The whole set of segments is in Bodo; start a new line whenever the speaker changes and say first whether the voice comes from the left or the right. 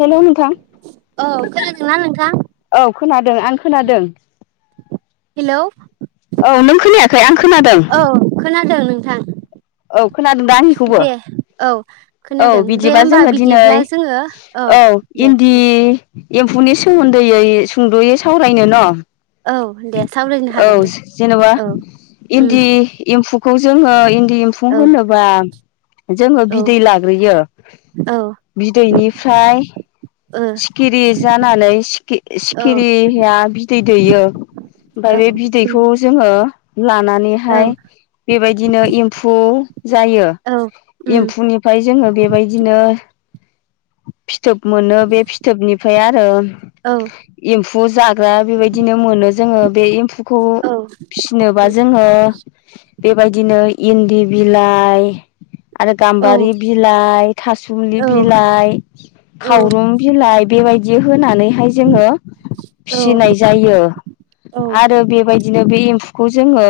left: हेलौ नोंथां
right: औ खोनादों ना नोंथां
left: औ खोनादों आं खोनादों
right: हेलौ
left: औ नों खोनायाखै आं खोनादों
right: औ खोनादों नोंथां
left: औ खोनादों दा आंनिखौबो
right: दे औ
left: औ
right: खोनादों दे
left: बिदिबा
right: होमबा
left: जोङो दिनै
right: बिदिब्ला जोङो
left: औ
right: दे
left: इन्दि एम्फौनि सोमोन्दैयै सुंद'यै सावरायनो न'
right: दे सावरायनो
left: औ
right: हागोन दे
left: जेनेबा
right: औ उम
left: इन्दि एम्फौखौ जोङो इन्दि एम्फौ
right: औ
left: [unintelligible] [unintelligible] जोङो
right: औ
left: बिदै लाग्रोयो
right: औ
left: बिदैनिफ्राय
right: ओ
left: सिखिरि जानानै खि सिखिरिाया बिदै दैयो
right: औ
left: ओमफफ्राय बे बिदैखौ
right: उम
left: जोङो
right: औ
left: लानानैहाय बेबायदि बिदिनो एम्फौ जायो
right: औ उम
left: एम्फौनिफ्राय जोङो बेबायदिनो फि थोब मोननो बे फिथोबनिफ्राय आरो
right: औ
left: एम्फौ जाग्रा बेबायदिनो मोनो जोङो बे एम्फौखौ
right: औ
left: फिसिनोबा जोङो बेबायदिनो इन्दि बिलाइ आरो गाम्बारि बिलाइ थाससुमलि
right: औ
left: बिलाइ खावरुं बेबायदि होनानैहाय जोङो
right: औ
left: फिसिनाय जायो
right: औ
left: आरो बेबायदिनो बे एम्फौ खौ जोङो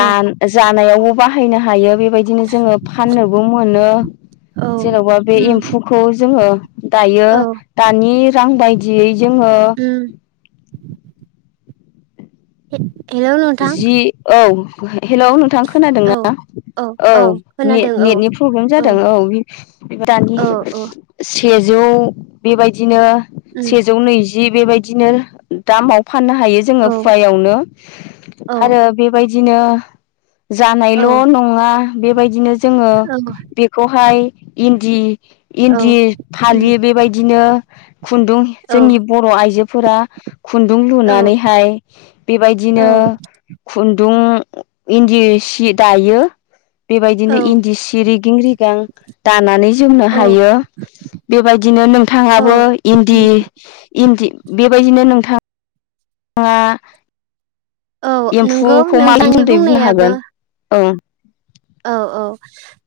right: औ
left: जान नायावबो बाहायनो हायो बे बायदिनो जोङो फाननोबो मोनो
right: औ
left: जेन'बा बे
right: उम
left: एम्फुखौ जोङो दायो
right: औ
left: दानि रां बायदियै जोङो
right: उम [inaudible] नोंथां
left: जि औ हेल'नोंथां
right: औ
left: खोनादोंना औ ने-नेटनि प्रब्लेम जादों औ दानि
right: औ औ
left: सेजौ बेबायदिनो
right: उम
left: सेजौ नैजि जि बेबायदिनो दामाव फाननो हायो जोङो
right: औ
left: फुवायावनो
right: औ
left: आरो बेबा बिदिनो जानायल'
right: औ
left: नङा बेबायदिनो जोङो
right: औ
left: बेखौहाय इन्दि
right: औ
left: इन्दि
right: उम
left: फालि बेबायदिनो खुन्दुं
right: औ
left: जोंनि बर' आइजोफोरा खुन्दुं
right: औ
left: लुनानैहाय बेबायदिनो
right: औ
left: खुन्दुं इन्दि सि दायो बेबायदिनो
right: औ
left: इन्दि सि रिगिं रिगां दानानै जोमनो
right: औ
left: हायो बेबायदिनो
right: औ
left: नोंथाङाबो
right: उम
left: इन्दि-इन्दि बेबायदिनो नोंथा ङा।
right: औ नंगौ
left: एम्फुखौ [unintelligible]
right: नोंथांनि
left: बुंनो हागोन ओं।
right: औ-औ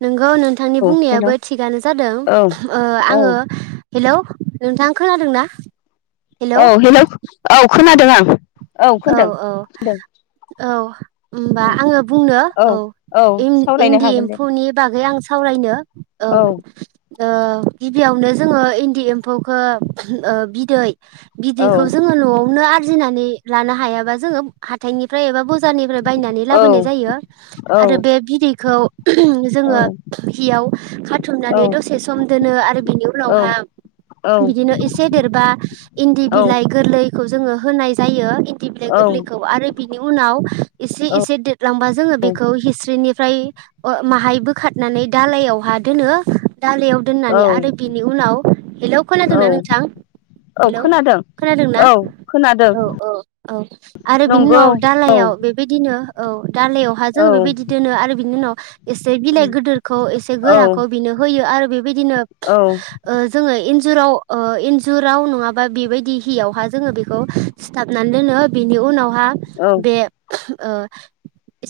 right: नोंग गौ नोंथांनि
left: औ
right: बुंनायाबो
left: हेल'
right: थिगानो जादों ओ
left: औ
right: आङो
left: औ
right: हेलौ नोंथां खोनादों ना?
left: औ हेल' औ खोनादों आं औ खोनादों खोनादों
right: औ-औ-औ होनबा
left: उम
right: आङो बुंनो औ
left: सावरायनो
right: इन-इन्दि
left: हागोन दे
right: एम्फौनि बागै आं सावरायनो औ ओ गिबियावनो जो ङो इन्दि एम्फौखौ ओ बिदै
left: औ
right: बिदैखौ जोङो न'आव नो आरजिनानै लानो हायाबा जोङो हाथथायनिफाय एबा बज बाजारनिफ्राइ बायनानै
left: औ
right: लाबोनाय जायो
left: औ
right: आरो बे बिदैखौ
left: औ
right: जोङो हियाव
left: औ
right: खाथुमनानै दसे सम दोनो आरो बिनि उनावहा बिदिनो एसे देरबा इन्दि बिलाइ गोरलैखौ जो ङो होनाय जायो। इन्दि बिलाइ गोरलैखौ आरो बिनि उनाव इसे इसे देर लांबा जोङो बेखौ हिस्रिनि फाय ओ माहाय बोखारनानै दालायावहा दोनो दालायाव
left: औ
right: दोननानै आरो बिनि उनाव, हेलौ
left: औ
right: खोनादोंना नोंथां?
left: औ
right: हेलौ
left: खोनादों
right: खोनादोंना,
left: औ खोनादों
right: औ-औ औ आरो बिनि
left: नंगौ
right: उनाव
left: औ
right: दालायाव बेबायदि नो औ दाालइयावहा
left: औ
right: जोङो बेबायदि दोनो आरो बिनि उनाव एसे बिलाइ गोदोरखौ एसे
left: औ
right: गोराखौ बिनो होयो आरो बेबायदिनो
left: औ
right: ओ जोङो इन- जुराव ओ इन्जुराव नङाबा बेबायदि हियावहा जोङो बेखौ सिथाब नान दोनो बिनि उनाव हा
left: औ
right: बे ओ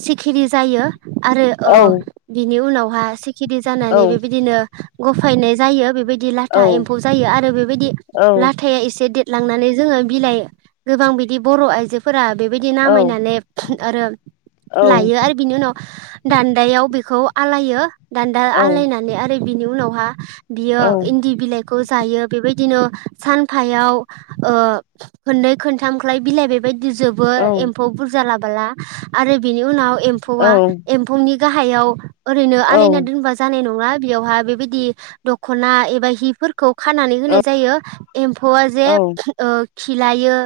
right: सिखिरि जायो। आरो
left: औ
right: ओ बिनि उनावहा सिखिरि जानानै बेबायदिनो गफायनाय जायो बेबायदि लाथा एम्फौ जायो आरो बेबायदि लाथाया एसे दे लांनानै जोङो बिलाइ। गोबां बिदि बर' आइजोफोरा बेबायदि नामायनानै आरो लायो आरो बिनि उनाव दान्दायाव बेखौ आलायो। दानदा आलायनानै आरो बिनि उनाव बा बियो इन्दि बिलाइखौ जायो। बेबायदिनो सानफायाव ओ खोननै खोनथामखौलाय बिलाइ बेबायदि दिजोबो एम्फौ बुरजा लाब ब्ला आरो बिनि उनाव एम्फौआ एम्फौनि गाहायाव ओरैनो आलायना दोनबा जानाय न ङा बेयावहाय बेबायदि दख'ना एबा हिफोरखौ खानानै होनाय जायो। एम्फौआ जे ओ खिलायो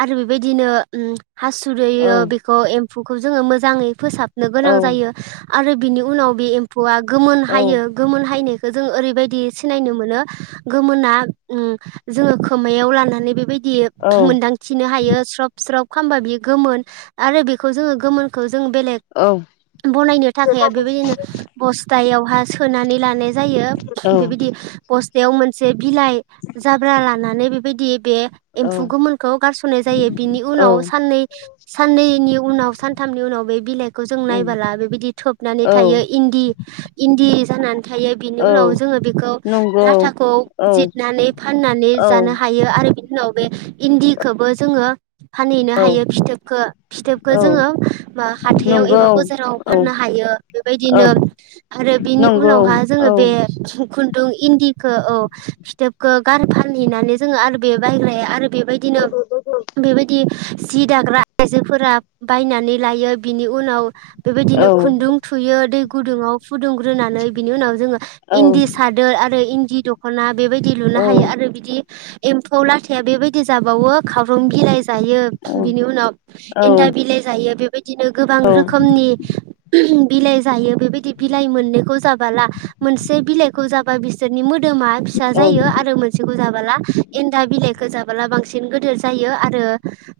right: आरो बेबायदिनो ओम हासुदै ओ बेखौ एम म्फुखौ जोङो मोजाङै फोसाबनो
left: औ
right: गोनां जायो। आरो बिनि उनाव बे एम्फु आ गोमोन
left: औ
right: हायो गोमोन हायनो खो जों ओरैबायदि सिनायनो मोनो गोमोना ओम जोङो खोमायाव लानानै बेबायदि दि
left: औ
right: मोन्दां नोहायो स्रब स्रब खामबा बेयो गोमोन आरो बेखौ जोङो गोमोनखो जों बेलेग
left: औ
right: बनायनो थाखाय बेबायदिनो बस्थायाव हा सोनानै लानाय जायो।
left: औ
right: बेबायदि बस्थायाव मोन से बिलाइ जाब्रा लानानै बेबायदि बे एम्फु
left: औ
right: गोमोन गारसोनाय जायो। बिनि
left: औ
right: उनाव साननै साननैनि उनाव सानथामनि उनाव बे बिलाइखौ जों
left: उम
right: नायबोला बेबायदि थोबनानै
left: औ
right: थायो इन्दि इन्दि जानानै थायो बिनि उनाव
left: औ
right: जोङो बेखौ
left: नंगौ
right: लाथाखौ
left: औ
right: जिरनानै फाननानै जानो
left: औ
right: हायो आरो बेनि उनाव बे इन्दिखोबो जोङो फानहैनो
left: औ
right: हायो फिथोबखो फिथोबखो जोङो मा हाथायाव एबा
left: नंगौ
right: बाजाराव
left: औ
right: फाननो हायो।
left: औ
right: बेबायदिनो आरो बेनि
left: नंगौ
right: उनावहाय
left: औ
right: जोङो बे खु न्दुं इन्दिखो औ फिथोबखौ गार फानहैनानै जोङो आरो बे बायग्राया आरो बेबायदिनो बेबायदि सि दाग्रा आइजोफोरा बायनानै लायो बिनि उनाव
left: औ
right: बेबायदिनो खुन्दुं थुयो दै गुदुङाव फुदुंग्रोनानै बिनि उनाव जोङो
left: औ
right: इन्दि सादोर आरो इ जि दख'ना बेबायदि लुनो
left: औ
right: हायो आरो बिदि एम्फौ लाथाया बेबाय दि जाबावो खावरंबिलाय जायो बिनि उनाव
left: औ
right: एन्दा बिलाइ जायो। बिदिनो गोबां रोखोमनि बिलाइ जायो बेबायदि बिलाइ मोननैखौ जाबाला मोनसे बिलाइखौ जाबा बिसोरनि मोद दोमा फिसा जायो आरो मोनसेखौ जाबोला एन्दा बिलाइखौ जाब बांसिन गोदोर जायो आरो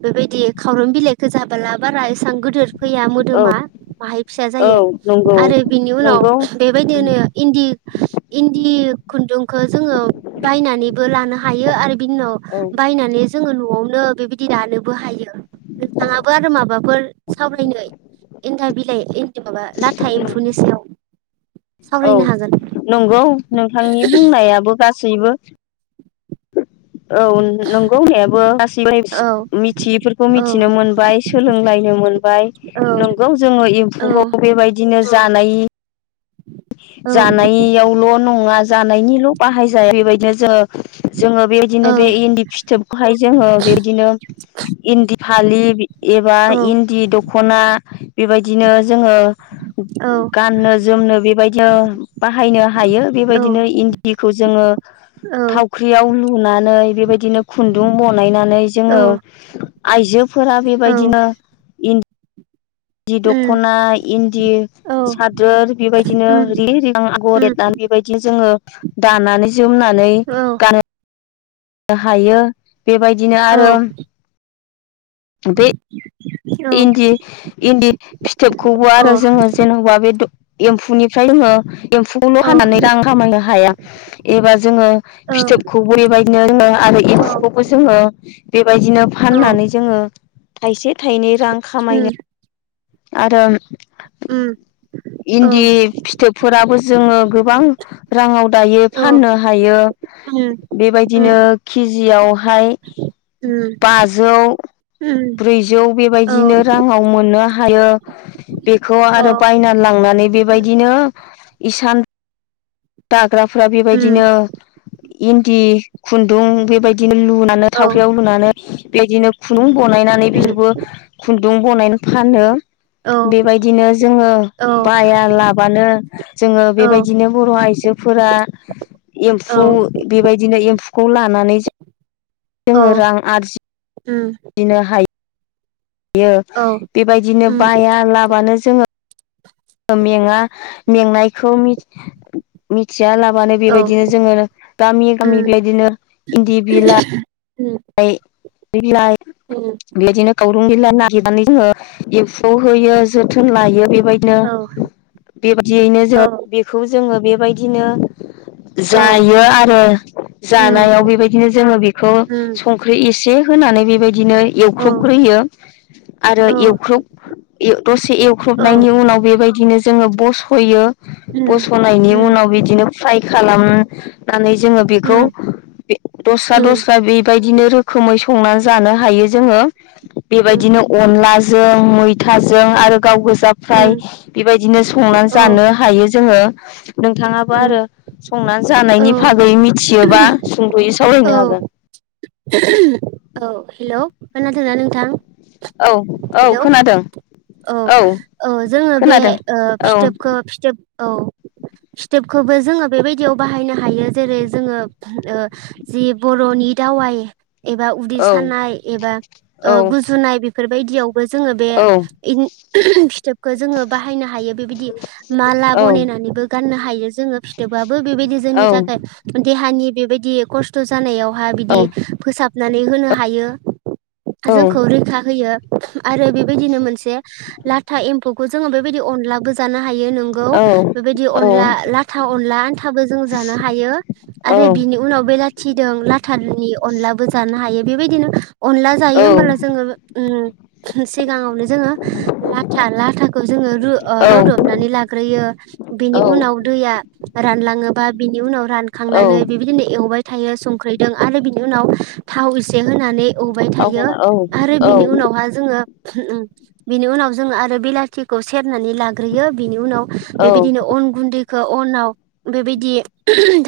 right: बेबायदि खावरुम बिलाइखौ जाबाला बारा एसां गोदोर फैया मोदोमा बाहाय फिसा जायो
left: नंगौ
right: आरो बिनि उनाव
left: नंगौ उम
right: बेबायदिनो इन्दि इन्दि खुन्दुंखौ जोङो बायनानैबो लानो हायो आरो बिनि
left: औ
right: उनाव माने जोङो न'आवनो बेबायदि दानोबो हायो। नोंथाङाबो आरो माबाफोर सावरायनो एन्दा बिलाइ माबा लाथा एम्फौनि सायाव
left: औ
right: सावरायनो हागोन।
left: सैबो औ नोंगौ होननायाबो
right: औ
left: [unintelligible] मिथियैफोरखौ
right: औ
left: मिथिनो मोनबाय सोलोंलायनो मोनबाय
right: औ
left: नंगौ जोङो
right: औ
left: एम्फौखौ बेबायदिनो जानाय
right: औ
left: जानायावल' नङा जानायनिल' बाहाय जाया बेबायदिनो जोङो जोङो बेबायदिनो बे इन्दि फिथोबखौहाय जोङो बेबायदिनो इन्दि फालि बि एबा
right: औ
left: इन्दि द ख'ना बेबायदिनो जोङो
right: औ
left: गाननो जोमनो बे नो बाहायनो हायो बेबायदिनो इन्दिखौ जोङो
right: औ
left: थावख्रियाव लुनानै बेबायदिनो खुन्दुं बनायनानै जोङो आइजोब फोरा
right: औ
left: बेबायदिनो इन दि
right: उम
left: दख'ना इन्दि
right: औ
left: सादोर बेबायदिनो
right: उम
left: रिगि रेगां आगर
right: उम
left: एरना बेबायदि जोङो। दानानै जोमनानै
right: औ
left: गानो। हायो। बेबायदिनो
right: औ
left: आरो बे इन्दि इन्दि फिथोबखौबो आरो जोङो जेनबा बे द एम्फौनिफ्राय ओङो‌ एम्फौखौल
right: औ
left: हानानै रां खामायनो हाया एबा जोङो
right: औ
left: फिथोबखौबो बेबायदिनो रोङो आरो एम्फौखौबो जोङो बेबायदिनो फाननानै
right: उम
left: जोङो थाइसे थाइनै रां
right: उम
left: खामायनो आरो
right: औ
left: इन्दि फिथोब फोराबो जोङो गोबां राङाव दायो फाननो हायो
right: उम
left: बिदिनो
right: उम
left: केजियावहाय
right: उम उम
left: बाजौ ब्रैजि जौ
right: औ
left: बेबायदिनो राङाव मोननो हायो बेखौ
right: औ
left: आरो बायना लांनानै
right: उम
left: बेबायदिनो इसानद दाग हाग्राफ्रा बेबायदिनो
right: उम
left: इन्दि खुन्दुं बेबायदि बिदिनो लुनानै
right: औ
left: थाव्रियाव लुनानै बेदि खुनो बानायनायनानै
right: उम
left: बिसोर खुन्दुं बनायनो फानो
right: औ
left: बेबायदिनो जोङो
right: औ
left: बाया लाबानो जोङो
right: उम
left: बेबायदिनो बर आइजोफोरा
right: औ
left: एम्फौ बेबायदिनो एम्फौखौ लानानै जों जोङो रां आरजिनो हायो इयो बेबायदिनो
right: उम
left: बाया लाबानो जोङो मेंङा मेंनायखौ मिथि बिया लाबानो
right: औ
left: बेबायदिनो जोङो गामि गामि
right: उम
left: बेबायदिनो इन्दि बिलाइ
right: उम
left: बिलाइ
right: उम
left: बेयो दिनो गावरं बिला नागिरनानै जोङो एफ्फौ होयो जोथोन लायो बे बेबायदिनो
right: औ
left: बेबायदियैनो
right: औ
left: जों बेखौ जोङो बे बेबायदिनो
right: औ
left: जायो आरो
right: उम
left: जानायाव बेबायदिनो जोङो बेखौ
right: उम
left: संख्रि एसे होनानै बेबायदि बिदिनो
right: औ
left: एवख्रुबग्रोयो आरो
right: औ
left: एवख्रुब दसे
right: औ
left: एवख्रुबनायनि उनाव बेबायदिनो जोङो बस'यो।
right: उम
left: बस'नायनि
right: उम
left: उनाव बिदिनो। [inaudible] जोङो बेखौ
right: उम
left: दस्रा
right: उम
left: दस्रा। बेबायदिनो रोखोमै संनानै जानो हायो जोङो।
right: उम
left: बेबायदिनो अनलाजों मैथाजों आरो। गाव गोजा फ्राय
right: उम
left: बेबायदि। बिदिनो संनानै
right: औ
left: जानो हायो जोङो। नोंथाङाबो आरो
right: उम
left: संना
right: औ
left: जानायनि बागै मिथियोबा सुंद'यै
right: औ
left: सावरायनो हागोन।
right: औ हेल' खोनादोंना नोंथां।
left: औ औ
right: हेलौ
left: खोनादों।
right: औ औ जोङो बे
left: खोनादों औ
right: फिथोबखौ फिथोब औ स्टेपखौबो जोङो बेबायदियाव बाहायनो हायो जेरै जोङो जि बर'नि दावाइ। एबा उदै
left: औ
right: सानाय एबा
left: औ
right: गुजुनाय बे बेफोर बायदियावबो जोङो।
left: औ
right: फिथोबखौ जोङो बाहायनो हायो बेबायदि माला बनायनानैबो। गाननो हायो। जोङो फिथोबबाबो बेबायदि जोंनि थाखाय। देहानि बेबायदि खस्थ' जानायाव। बा बिदि फोसाब। नानै होनो हायो। जोंखौ रैखा होयो। आरो बे बिदिनो मोनसे। लाथा एम्फौखौ जों। जोङो बेबायदि अनलाबो जानो हायो नोंगौ बेबायदि अनला लाथा अनला आन्थाबो जों जानो हायो आरो बिनि उनाव बेलाथि दों लाथानि अनलाबो जानो हायो बेबायदिनो। अनला जायो होमबोला जोङो ओ सिगाङावनो जोङो लाथा लाथाखौ जोङो ओ रुदबनानै लाग्रोयो बेनि उनाव दैया रानलाङोबा बिनि उनाव रानखांनानै बिबायदिनो एवबाय थायो संख्रैदों आरो बिनि उनाव थाव इसे होनानै एवबाय थायो आरो बिनि उनावहा जोङो बिनि उनाव जोङो आरो बिलाथिखौ सेर होनानै लाग्रोयो बिनि उनाव बेबायदिनो अन गुन्दै खौ अनाव बेबायदि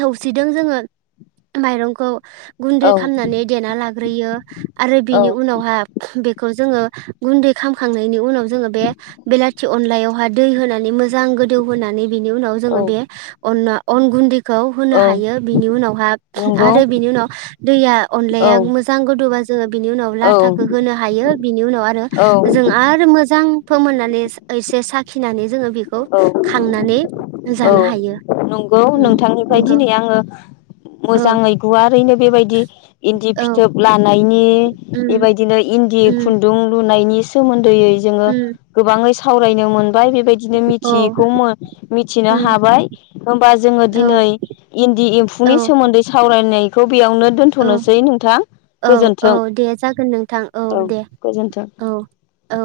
right: थौसिदों जोङो माइरंखौ गुन्दै खामनानै देना लाग्रोयो आरो बेनि उनावहा बेख खौ जोङो गुन्दै खामखांनायनि उनाव जोङो बे बेलाथि अनलायावहाय दै होनानै मोजां गोदौ होनानै बिनि उनाव जोङो बे अना अन गुन्दै खौ होनो हायो बिनि उनावहा
left: नंगौ
right: आरो बिनि उनाव दैया
left: औ
right: अनलाया मोजां गोदौबा जोङो बिनि उनाव लाथाखौ होनो हायो बिनि उनाव आरो
left: औ
right: जों आरो मोजां फोमोननानै इस ओइस एसे साखिनानै जोङो बेखौ
left: औ
right: खांनानै
left: औ
right: जानो हायो
left: नंगौ
right: उम
left: नोंथांनिफ्राय
right: नंगौ
left: दिनै आङो
right: औ
left: मोजाङै गुवारैनो बेबायदि इन्दि
right: औ
left: फिथोब लाना नै
right: उम
left: बेबायदिनो इन्दि
right: उम
left: खुन्दुं लु नायनि सोमो दै जोङो
right: उम
left: गोबाङै सावरायनो मोन नबाय बेबायदिनो मि
right: औ
left: मिथियिखौ मो मिथिनो
right: उम
left: हाबाय होमबा जोङो
right: औ
left: दिनै इन्दि एम्फौनि
right: औ
left: सोमोन्दै सावरायनाय बेयावनो
right: औ
left: दोन्थ'नोसै नोंथां
right: औ औ
left: गोजोन्थों
right: दे जागोन नोंथां
left: औ
right: दे
left: गोजोन्थों।
right: औ औ